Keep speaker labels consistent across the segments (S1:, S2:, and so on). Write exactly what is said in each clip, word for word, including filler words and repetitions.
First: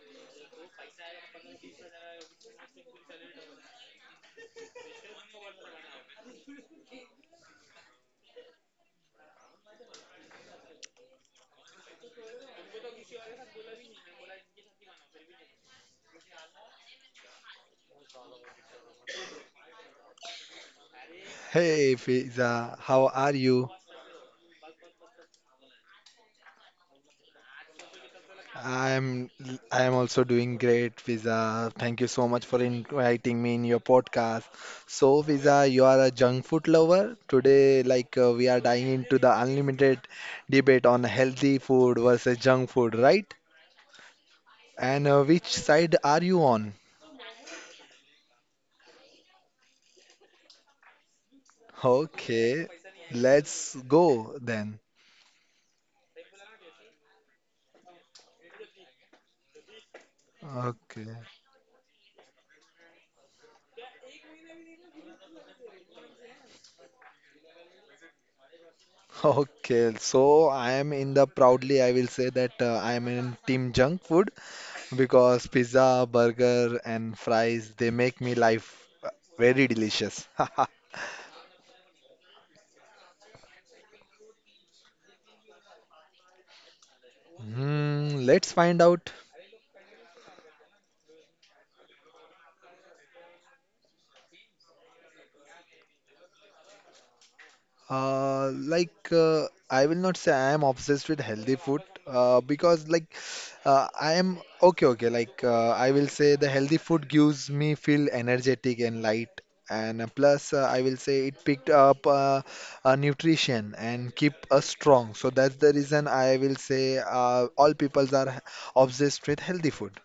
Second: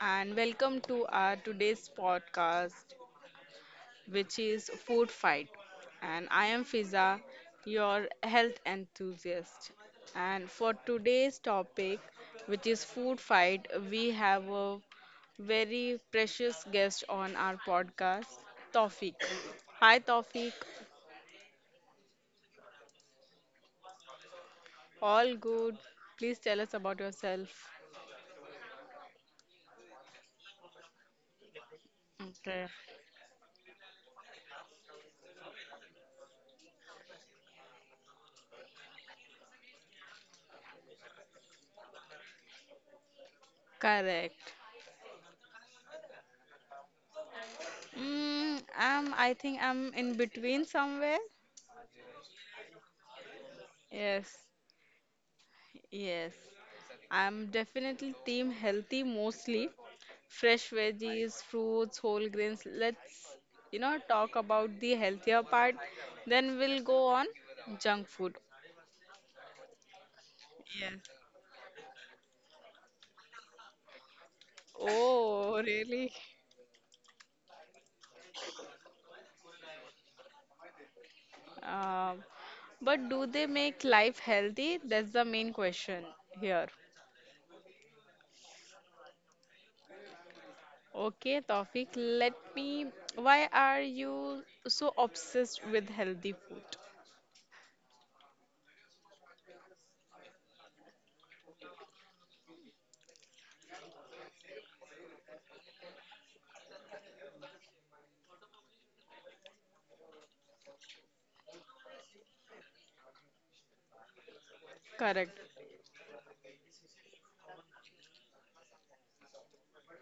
S1: and welcome to our today's podcast, which is Food Fight. And I am Fiza, your health enthusiast. And for today's topic, which is Food Fight, we have a very precious guest on our podcast, Tawfiq. Hi, Tawfiq.
S2: Hey Fiza, how are you?
S1: All good. Please tell us about yourself.
S2: I'm I am also doing great, Fiza. Thank you so much for
S1: Okay.
S2: inviting me in your podcast. So, Fiza, you are a junk food lover. Today, like uh, we are diving into the unlimited debate on healthy food versus junk food, right?
S1: Correct.
S2: And uh, which side are you on?
S1: Mm, I'm, I think I'm in between somewhere.
S2: Okay, let's go
S1: Yes,
S2: then.
S1: yes. I'm definitely team healthy mostly. Fresh
S2: Okay.
S1: veggies, fruits, whole grains. Let's, you know, talk about the healthier part. Then we'll go on junk food.
S2: Okay, so I am
S1: Yes.
S2: in the proudly, I will say that uh, I am in Team Junk Food because
S1: Oh,
S2: pizza,
S1: really?
S2: burger, and fries they make me life uh, very delicious.
S1: Um, but do they make life healthy? That's the main question here.
S2: Hmm, let's find out.
S1: Okay, Tawfiq, let me. Why are you so obsessed with healthy food?
S2: Uh, like uh, I will not say I am obsessed with healthy food uh, because like uh, I am okay okay like uh, I will say the healthy food gives me feel energetic and light and uh, plus uh, I will say it picked up uh, uh, nutrition and keep us strong, so
S1: Correct.
S2: that's the reason I will say uh, all peoples are obsessed with healthy food.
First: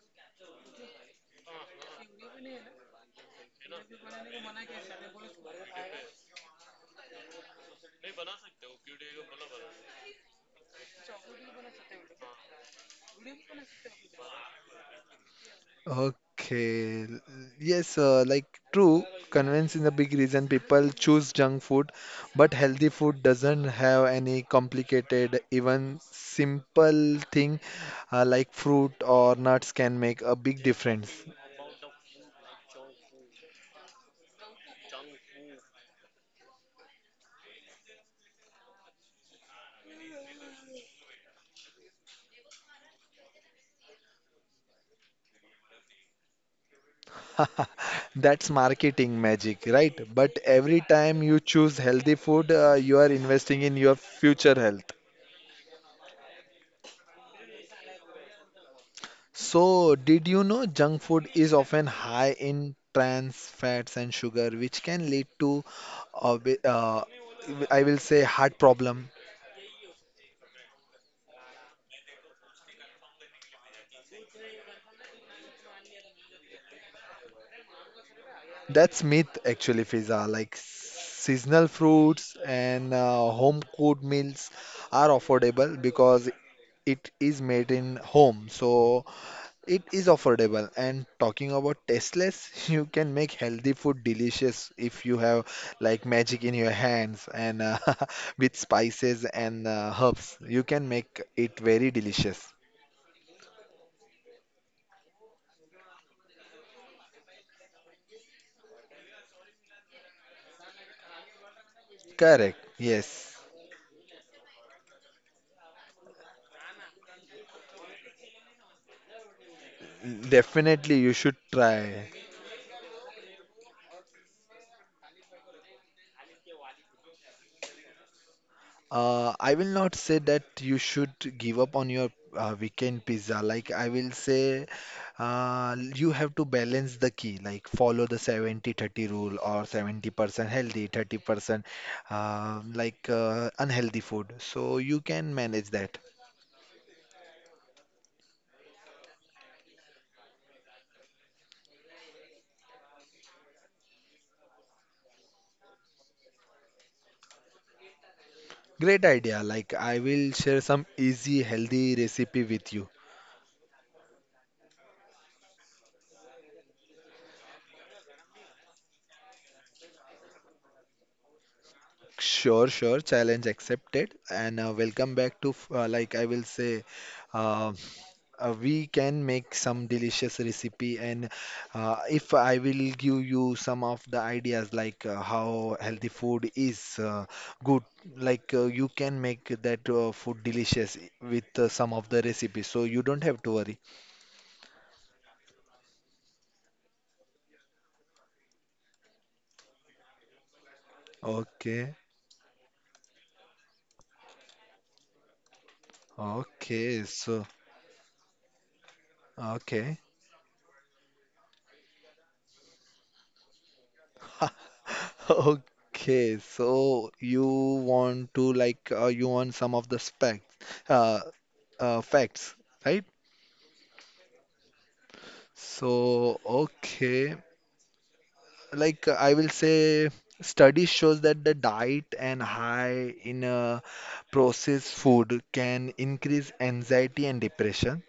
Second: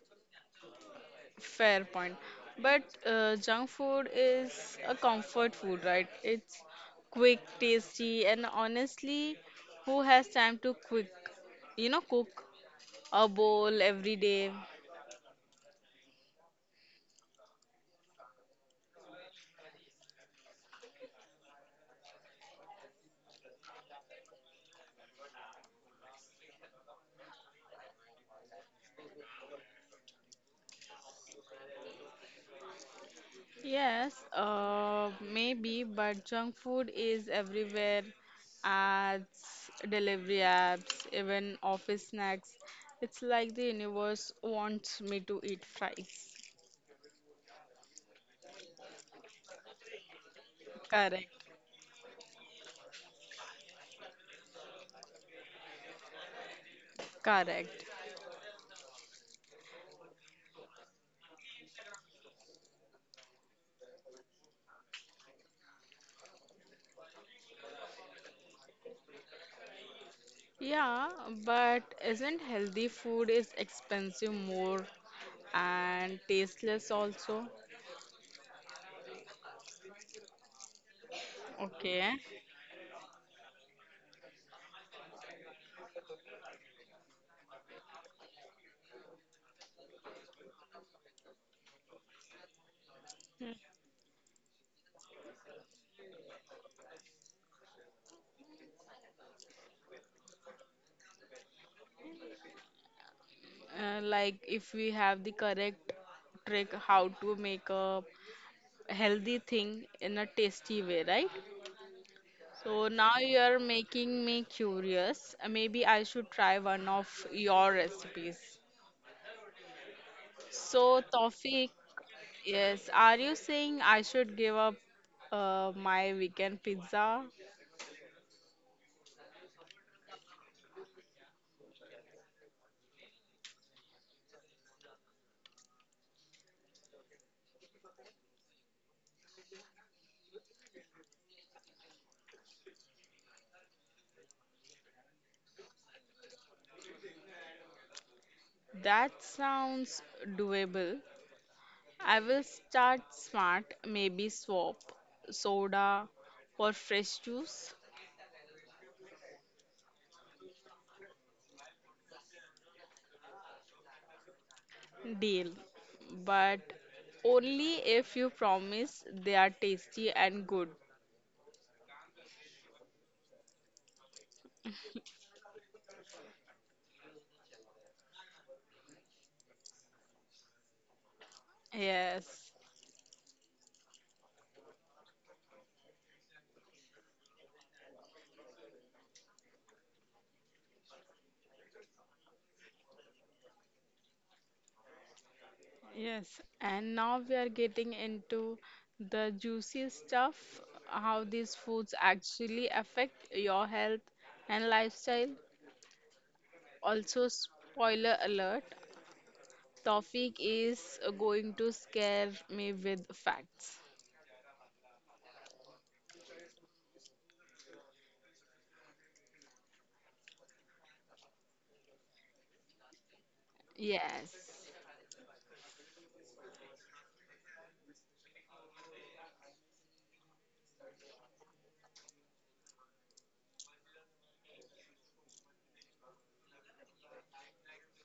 S1: Fair point. But uh, junk food is a comfort food, right? It's quick, tasty, and honestly, who has time to quick, you know, cook a bowl every day?
S2: Okay. l- Yes, uh, like true, convenience is a big reason people choose junk food, but healthy food doesn't have any complicated, even simple thing uh, like fruit or nuts can make a big difference.
S1: Yes, uh, maybe, but junk food is everywhere. Ads, delivery apps, even office snacks. It's like the universe wants me to eat fries.
S2: That's marketing magic, right? But every time you
S1: Correct,
S2: choose healthy food, uh, you are investing in your future health.
S1: correct.
S2: So, did you know junk food is often high in trans fats and sugar, which can lead to, uh, bi- uh, I will say, heart problem.
S1: Yeah, but isn't healthy food is expensive more and tasteless also?
S2: That's myth actually, Fiza. Like seasonal
S1: Okay.
S2: fruits and uh, home cooked meals are affordable because it is made in home. So it is affordable. And talking about tasteless, you can make healthy food delicious if you have like magic in your hands and uh, with spices and uh, herbs. You can make it very delicious.
S1: Uh, like if we have the correct trick how to make a healthy thing in a tasty way, right?
S2: Correct.
S1: So
S2: Yes.
S1: now you're making me curious. Uh, Maybe I should try one of your recipes.
S2: Definitely, you
S1: So,
S2: should
S1: Tawfiq,
S2: try.
S1: yes, are you saying I should give up uh, my weekend pizza.
S2: Uh, I will not say that you should give up on your uh, weekend pizza. Like I will say, uh, you have to balance the key. Like follow the seventy thirty rule or seventy percent healthy, thirty percent uh, like uh, unhealthy food. So you can manage that.
S1: That sounds doable. I will start smart, maybe swap soda for fresh juice.
S2: Great idea. Like I will share some easy healthy recipe with you.
S1: Deal. But only if you promise they are tasty and good.
S2: Sure, sure. Challenge accepted. And uh, welcome back to f- uh, like I will say. uh, uh, we can make some delicious recipe and uh, if I
S1: Yes,
S2: will give you some of the ideas like uh, how healthy food is uh, good like uh, you can make that uh, food delicious with uh, some of the recipes, so you don't have to worry.
S1: yes. And now we are getting into the juicy stuff, how these
S2: Okay,
S1: foods actually affect your health and lifestyle.
S2: okay,
S1: Also,
S2: so
S1: spoiler alert,
S2: okay.
S1: topic is uh, going to scare me with facts.
S2: Okay, so you want to like uh, you want some of the specs uh, uh, facts, right?
S1: Yes,
S2: So, okay, like uh, I will say study shows that the diet and high in uh, processed food can increase anxiety and depression.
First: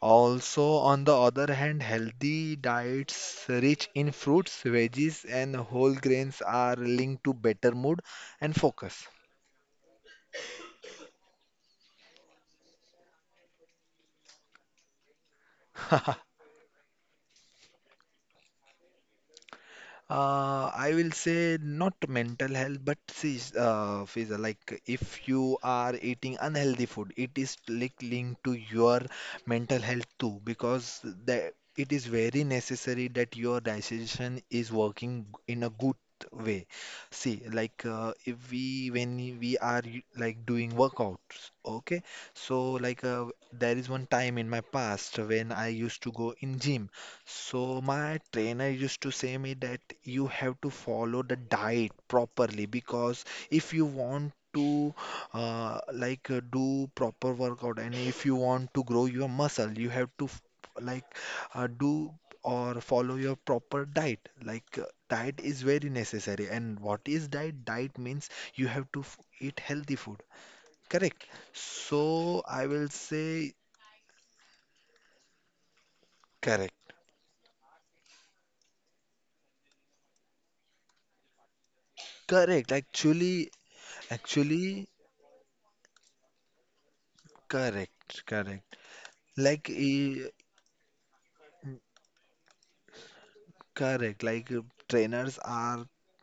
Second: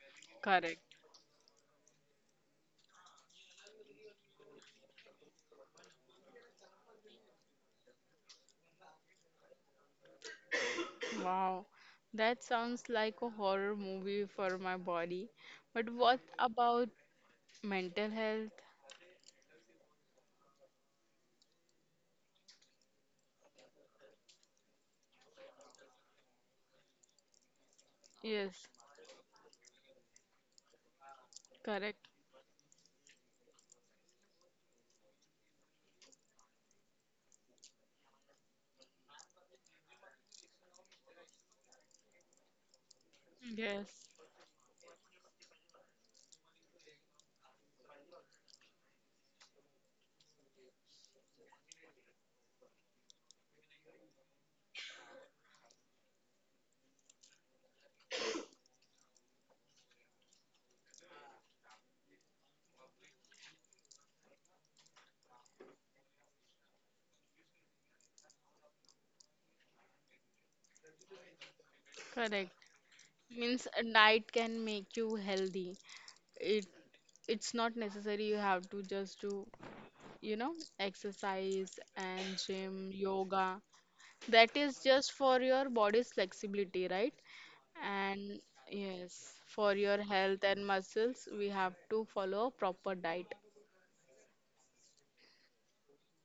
S2: Also,
S1: correct.
S2: on the other hand, healthy diets rich in fruits, veggies, and whole grains are linked to better mood and focus.
S1: Wow, that sounds like a horror movie for my body. But what about mental health?
S2: Uh, I will say not mental health, but see, uh, Fiza, like if you are eating unhealthy food, it is like linked to
S1: Yes,
S2: your mental health too, because the, it is
S1: correct.
S2: very necessary that your digestion is working in a good way. See, like uh, if we when we are like doing workouts, okay, so like uh, there is
S1: Yes,
S2: one time in my past when I used to go in gym. So my trainer used to say me that you have to follow the diet properly, because if you want to uh, like uh, do proper workout and if you want to grow your muscle, you have to f- like uh, do or follow your proper diet. Like uh, diet is very necessary. And what is diet? Diet means you have to f eat healthy food. Correct. So
S1: correct.
S2: I will say
S1: Means a diet can make you healthy. It
S2: correct.
S1: it's not necessary you have to just do, you know, exercise and
S2: Correct.
S1: gym, yoga.
S2: Actually,
S1: That is
S2: actually.
S1: just for your body's flexibility, right?
S2: Correct,
S1: And
S2: correct.
S1: yes,
S2: Like,
S1: for your
S2: eh,
S1: health and muscles, we have to follow a proper diet.
S2: correct. Like uh, trainers are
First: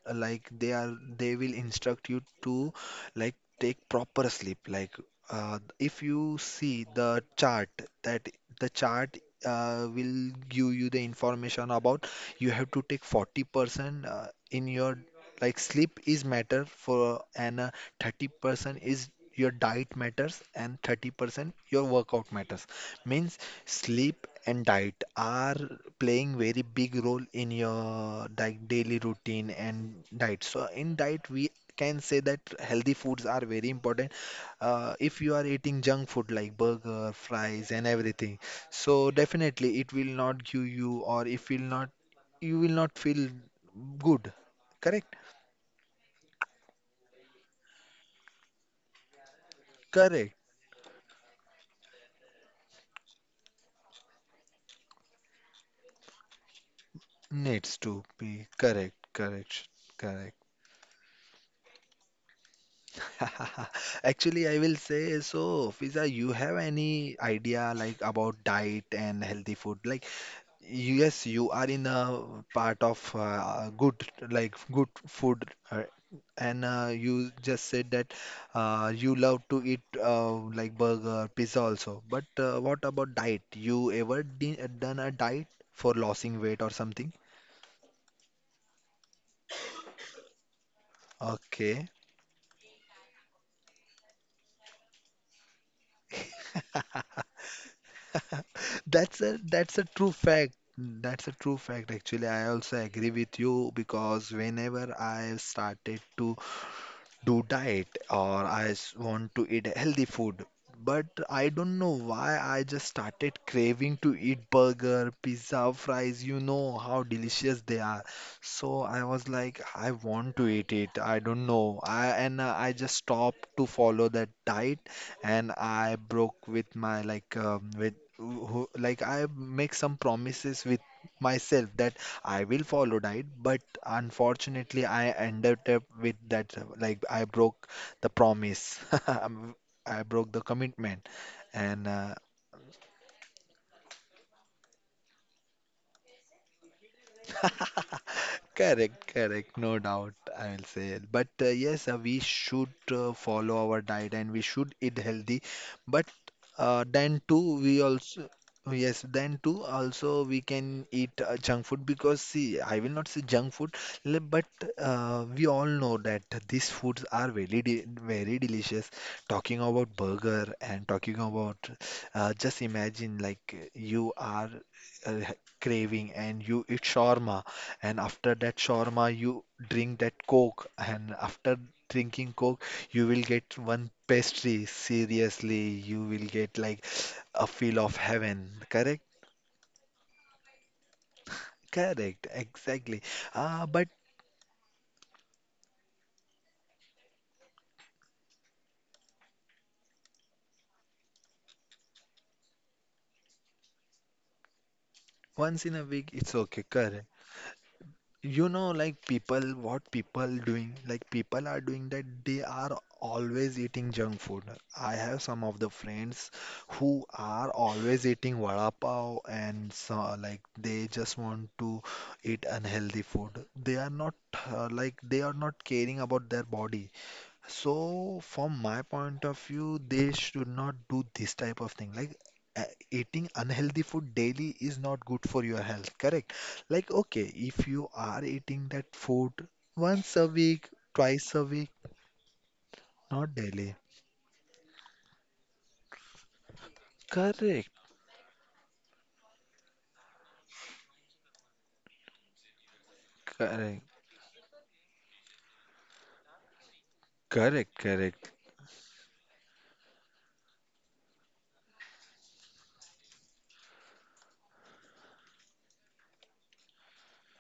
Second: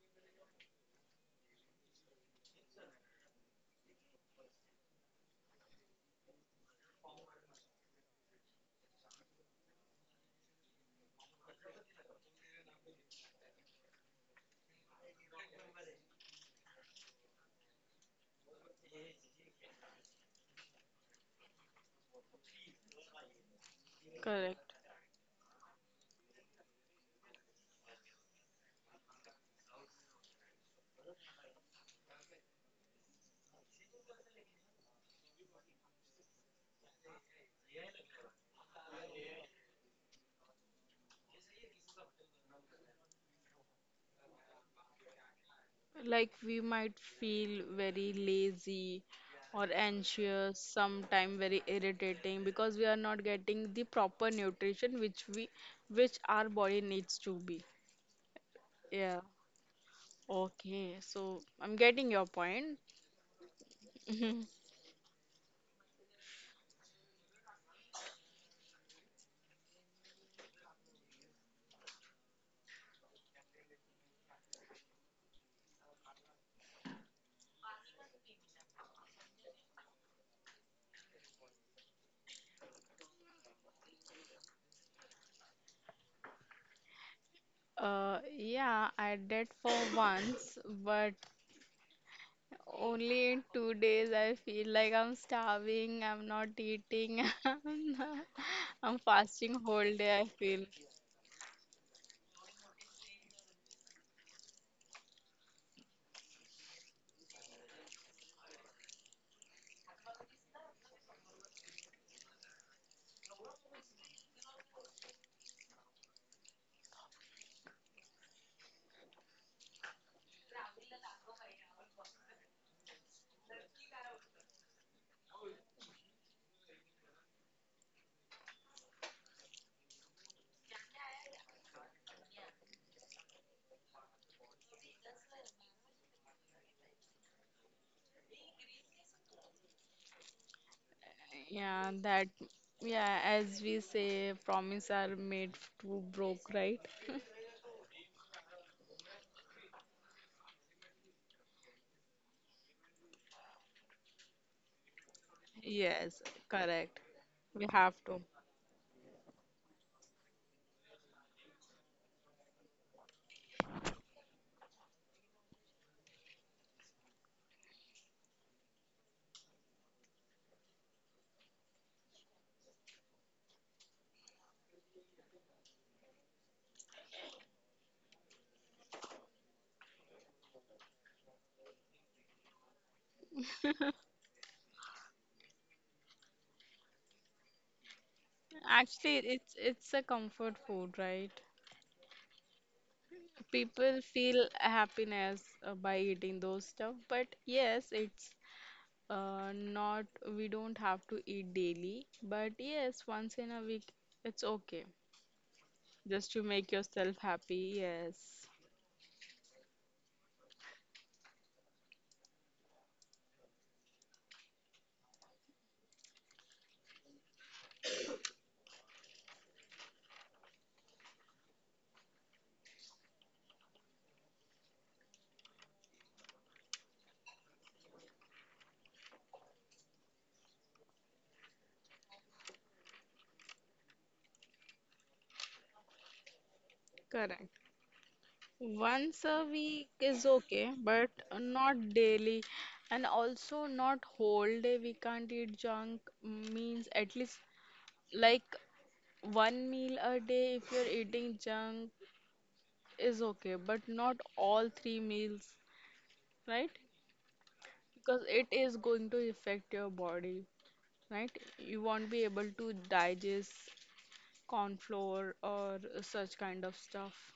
S2: uh, like they are they will instruct you to like take proper sleep. Like, uh, if you see the chart that the chart uh, will give you the information about you have to take forty percent uh, in your like sleep is matter for, and uh, thirty percent is your diet matters and thirty percent your workout matters, means sleep and
S1: Correct.
S2: diet are playing very big role in your like daily routine and diet. So in diet, we can say that healthy foods are very important. Uh, if you are eating junk food like burger, fries, and everything, so definitely it will not give you, or if will not, you will not feel good. Correct?
S1: Like we might feel very lazy or
S2: Correct.
S1: anxious, sometime very irritating because we are not getting the proper nutrition which we which our body needs to be.
S2: Needs to be correct.
S1: Yeah.
S2: Correct. Correct.
S1: Okay, so I'm getting your point.
S2: Actually, I will say so. Fiza, you have any idea like about diet and healthy food? Like, yes, you are in a part of uh, good, like good food, uh, and uh, you just said that uh, you love to eat uh, like burger, pizza also. But uh, what about diet? You ever di done a diet for losing weight or something?
S1: Uh, yeah, I did for once, but
S2: Okay.
S1: only in two days I feel like I'm starving, I'm not eating, I'm not- I'm
S2: That's a
S1: fasting
S2: that's a
S1: whole
S2: true
S1: day, I
S2: fact.
S1: feel.
S2: That's a true fact actually. I also agree with you because whenever I started to do diet or I s- want to eat healthy food. But I don't know why I just started craving to eat burger, pizza, fries. You know how delicious they are. So I was like, I want to eat it. I don't know. I and uh, I just stopped to follow that diet, and I broke with my like um, with who, like I make some promises with myself that I will follow diet, but unfortunately, I ended up with that. Like, I broke the promise, I broke the commitment, and
S1: Yeah,
S2: uh,
S1: that, yeah, as we say, promise are made to broke, right?
S2: correct, correct, no doubt, I will say. But uh, yes, uh, we should uh, follow our diet and we should eat healthy. But
S1: Yes,
S2: uh,
S1: correct.
S2: then too,
S1: We
S2: we
S1: have to.
S2: also yes, then too also we can eat uh, junk food, because see, I will not say junk food, le- but uh, we all know that these foods are very de very delicious. Talking about burger and talking about uh, just imagine like you are uh, craving and you eat shawarma, and after that shawarma you drink that coke, and after drinking coke you will get one pastry. Seriously, you will get like a feel of heaven, correct?
S1: Actually, it's it's a comfort food, right?
S2: Correct, exactly. Ah, but
S1: People feel happiness uh, by eating those stuff, but yes, it's Uh, not, we don't have to eat daily, but yes, once in a week it's okay.
S2: once in a week
S1: Just
S2: it's
S1: to
S2: okay.
S1: make
S2: Correct.
S1: yourself happy,
S2: You
S1: yes.
S2: know like people, what people doing, like people are doing that they are always eating junk food. I have some of the friends who are always eating vada pav and so like they just want to eat unhealthy food. They are not uh, like they are not caring about their body. So, from my point of view, they should not do this type of thing. Like, uh, eating unhealthy food daily is not good for your health, correct? Like, okay,
S1: Correct.
S2: if you are eating that
S1: Once
S2: food
S1: a week
S2: once a
S1: is
S2: week,
S1: okay, but
S2: twice a week,
S1: not daily. And
S2: not
S1: also
S2: daily.
S1: not whole day we can't eat junk means at least
S2: Correct,
S1: like one meal a day if you're eating junk is okay, but
S2: correct,
S1: not all three meals, right?
S2: correct,
S1: Because
S2: correct,
S1: it is going to affect your body, right? You won't be able to digest corn flour or such kind of stuff.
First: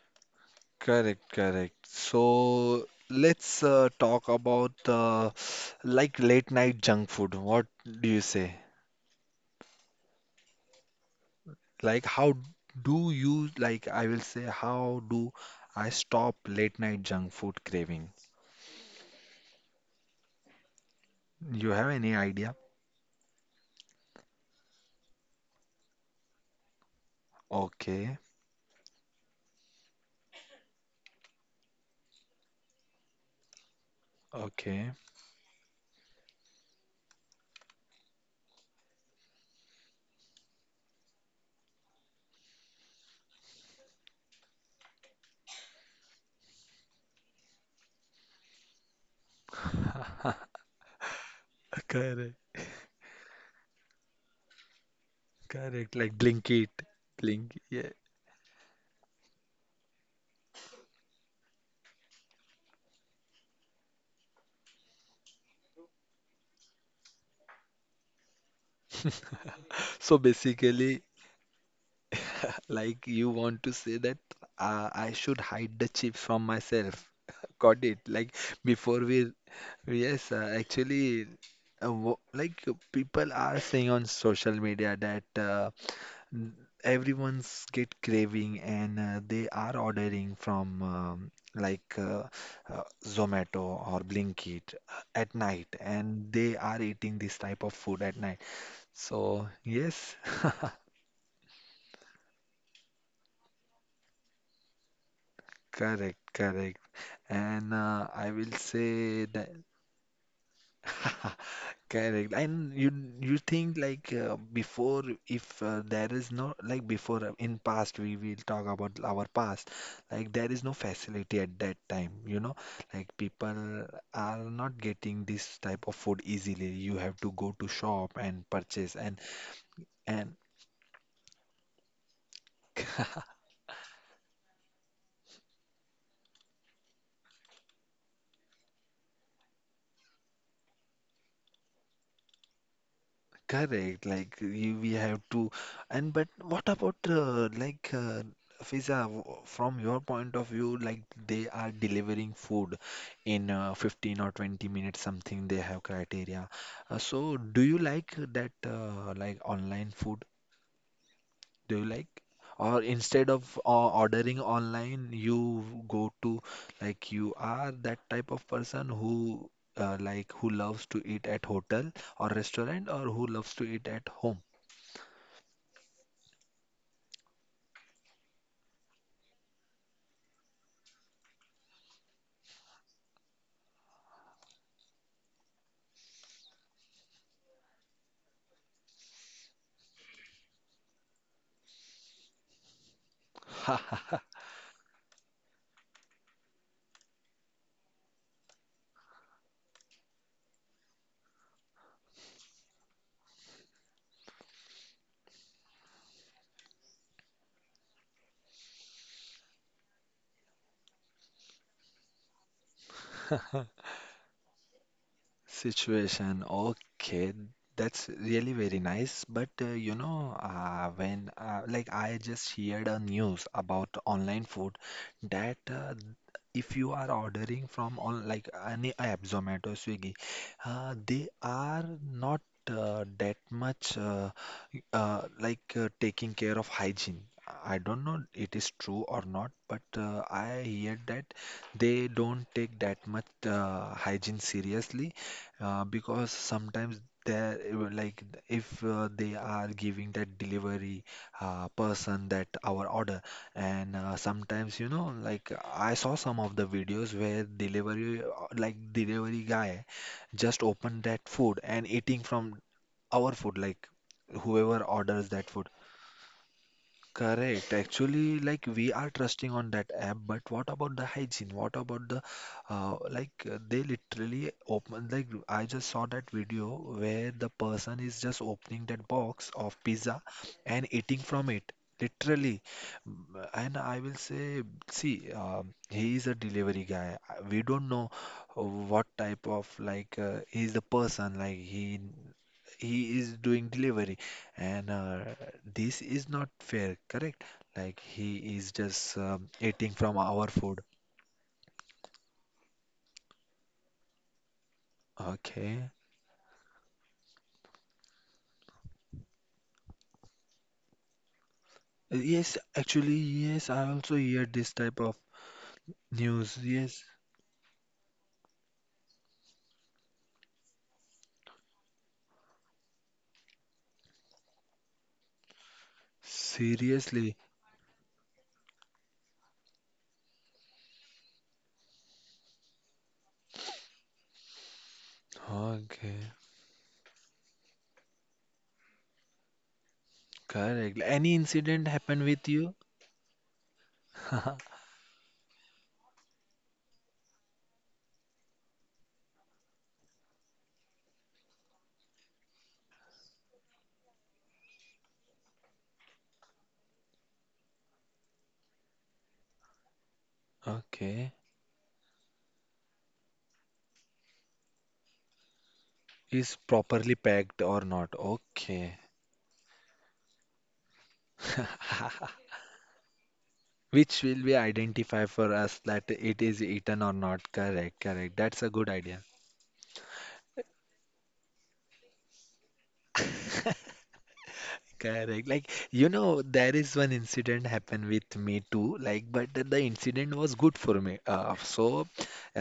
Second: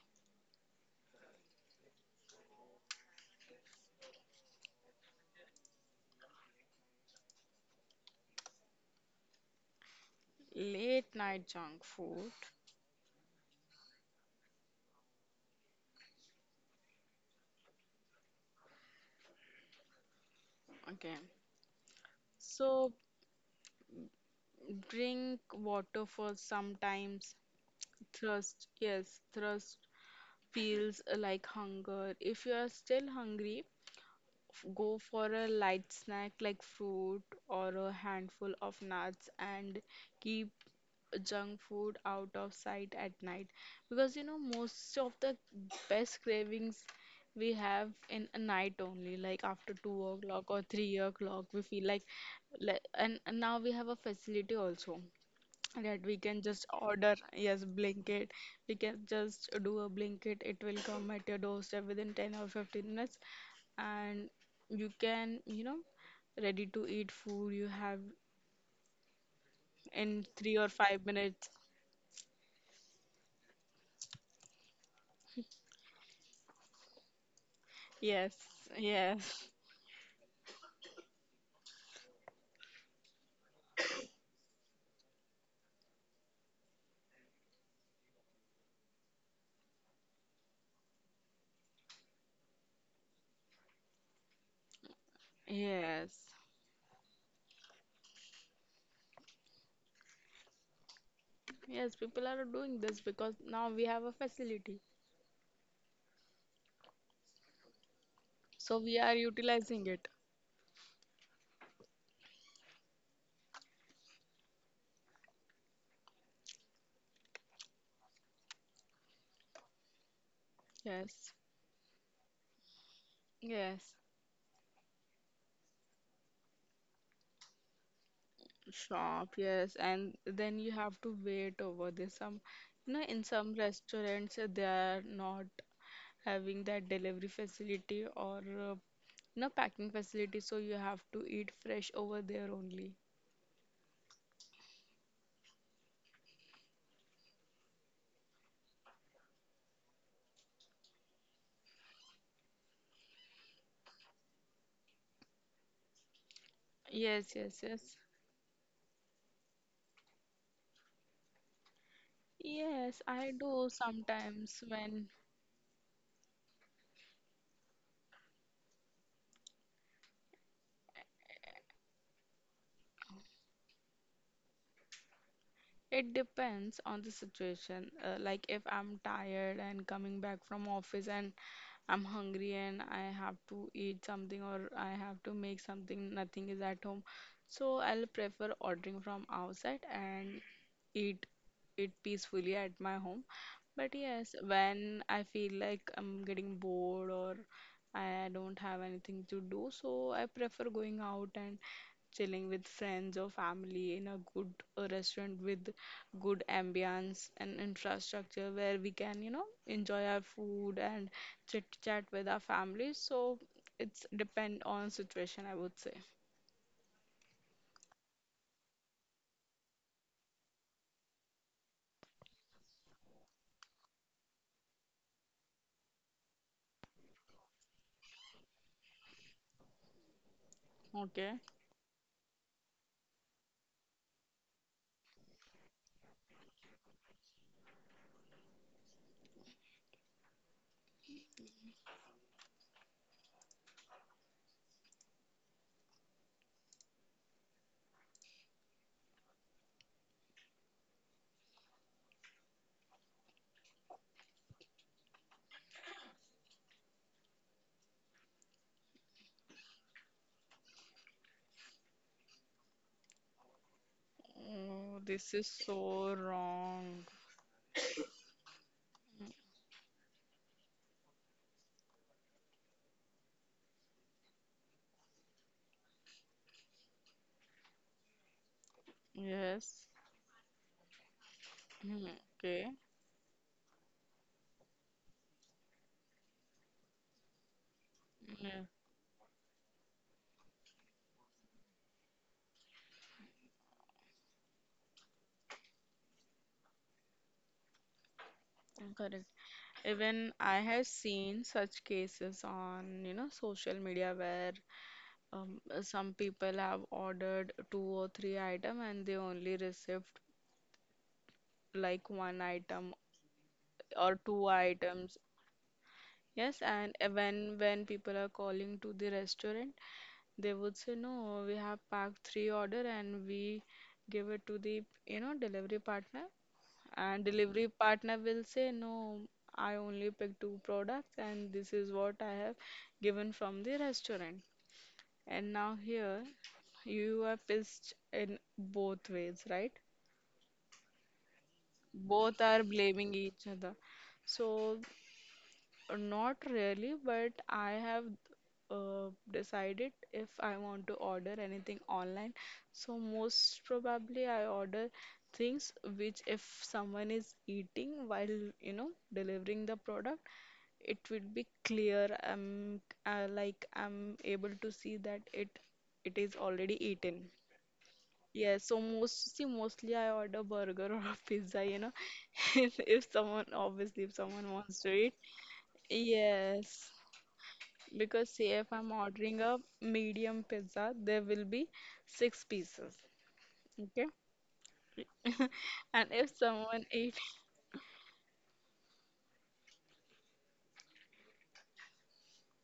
S2: correct, correct. So let's uh, talk about uh, like late night junk food. What do you say?
S1: Late night junk
S2: Like,
S1: food.
S2: how do you, like, I will say, how do I stop late night junk food craving?
S1: Okay.
S2: You have any idea?
S1: So drink water for sometimes
S2: Okay,
S1: thirst. Yes, thirst feels like hunger. If you are still hungry,
S2: okay.
S1: go for a light snack like fruit or a handful of nuts, and keep junk food out of sight at night, because you know most of the best cravings we have in a night only, like after two o'clock or three o'clock we feel like
S2: Correct,
S1: le- and, and now we have a facility also,
S2: correct.
S1: that we
S2: Like,
S1: can just
S2: Blinkit,
S1: order,
S2: Blink,
S1: yes,
S2: yeah.
S1: blanket, we can just do a blanket, it will come at your doorstep within ten or fifteen minutes. And you can you know ready to eat food you have
S2: So
S1: in three or five
S2: basically,
S1: minutes.
S2: like, you want to say that uh, I should hide the chips from myself. Got it.
S1: Yes,
S2: Like, before we
S1: yes,
S2: yes, uh, actually, uh, wo- like uh, people are saying on social media that uh, n- everyone's get craving and uh, they are ordering from um, like uh, uh, Zomato or Blinkit uh, at night,
S1: yes,
S2: and they are eating this type of food at night. So yes,
S1: yes, people are doing this because now we have a facility,
S2: correct, correct. And uh, I will
S1: so we are
S2: say that.
S1: utilizing it.
S2: Correct. And you, you think like uh, before, if uh, there is no like before, uh, in past we will talk about our past, like there is no
S1: Yes,
S2: facility at that time, you know, like people
S1: yes,
S2: are not getting this type of food easily. You have to go to shop and purchase, and
S1: shop, yes, and
S2: and
S1: then you have to wait over there, some you know in some restaurants uh, they are not having that delivery facility or uh, you know packing facility, so you have to eat fresh over there only.
S2: correct, like you, we have to, and but what about uh, like uh, Fiza, w- from your point of view, like they are delivering food in uh, fifteen or twenty minutes, something they have criteria. Uh,
S1: Yes,
S2: so
S1: yes,
S2: do you
S1: yes,
S2: like that uh, like online food? Do you like? Or
S1: yes,
S2: instead
S1: I
S2: of
S1: do
S2: uh, ordering
S1: sometimes when
S2: online, you go to like you are that type of person who uh, like who loves to eat at hotel or restaurant or who loves to eat at home?
S1: it depends on the situation. Uh, like if I'm tired and coming back from office and I'm hungry and I have to eat something or I have to make something, nothing is at home. So I'll prefer ordering from outside and eat it peacefully at my home.
S2: Ha
S1: But
S2: ha ha!
S1: yes, when I feel like I'm getting bored or I don't have anything to do, so I prefer going out and chilling with friends or family in a good uh, restaurant with good ambience and infrastructure where we can, you know, enjoy our food and chit chat with our families. So it's depend on situation, I would say.
S2: Situation. Okay, that's really very nice. But uh, you know, uh, when uh, like I just heard a news about online food that uh, if you are ordering from on like any app, Zomato, Swiggy, uh, they
S1: Okay.
S2: are not uh, that much uh, y- uh, like uh, taking care of hygiene. I don't know it is true or not, but uh, I hear that they don't take that much uh, hygiene seriously uh, because sometimes there, like if uh, they are giving that delivery uh, person that our order, and uh, sometimes you know like I saw some of the videos where delivery uh, like delivery guy just opened that food and eating from our food, like whoever
S1: Oh,
S2: orders
S1: this is
S2: that food.
S1: so wrong.
S2: Correct. Actually, like we are trusting on that app, but what about the hygiene? What about the uh, like uh, they literally open, like I just saw that video where the person is just opening that box of
S1: Yes.
S2: pizza and eating from it.
S1: Hmm.
S2: Literally.
S1: Okay,
S2: Mm, and I will say, see, um, he is a delivery guy. Uh, We don't know uh,
S1: yeah,
S2: what type of like uh, he is the person. Like he he is doing delivery, and uh, this is not fair, correct? Like he is just
S1: correct.
S2: um, eating from
S1: Even
S2: our
S1: I
S2: food.
S1: have seen such cases on, you know, social media where um,
S2: Okay.
S1: some people have ordered two or three item and they only received like one
S2: Yes,
S1: item
S2: actually, yes, I
S1: or
S2: also
S1: two
S2: hear this type
S1: items.
S2: of news.
S1: Yes, and
S2: Yes,
S1: uh, when when people are calling to the restaurant, they would say, no, we have packed three order and we give it to the, you know, delivery partner, and
S2: seriously.
S1: delivery partner will say, no, I only pick two products and this is what I have given from the restaurant. And now
S2: Okay,
S1: here you are pissed in both ways, right?
S2: correct. Any incident happened with
S1: Both
S2: you?
S1: are blaming each other, so... Not really, but I have uh, decided if I want to order anything online, so most probably I order things which, if someone is eating while, you know, delivering the product, it would
S2: Okay.
S1: be clear. I'm uh, Like I'm able to see that it it is
S2: Is
S1: already
S2: properly
S1: eaten.
S2: packed or not?
S1: Yes, so
S2: Okay.
S1: most, see, mostly I order burger or pizza, you know, if someone, obviously, if
S2: Which will
S1: someone
S2: be
S1: wants to eat.
S2: identify for us that it is
S1: Yes,
S2: eaten or not. Correct,
S1: because
S2: correct.
S1: say
S2: That's
S1: if
S2: a
S1: I'm
S2: good idea.
S1: ordering a medium pizza, there will be six pieces. Okay.
S2: Correct. Like,
S1: And
S2: you
S1: if
S2: know, there
S1: someone
S2: is one
S1: ate,
S2: incident happened with me too. Like, but the the incident was good for me. Uh, so,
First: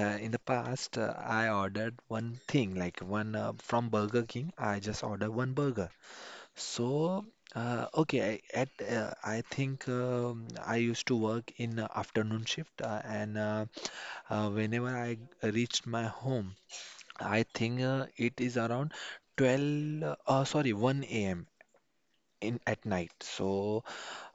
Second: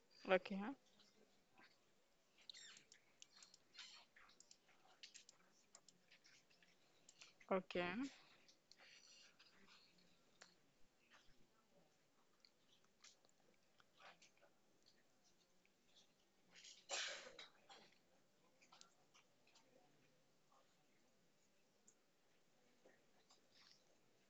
S2: uh, in the
S1: okay,
S2: past, uh, I ordered one thing, like one uh, from Burger King. I just ordered one burger. So, uh,
S1: okay,
S2: okay, I- at uh, I think um, I used to work in uh, afternoon shift, uh, and uh, uh, whenever I reached my home, I think uh, it is around twelve, uh, sorry, one a m in at night. So.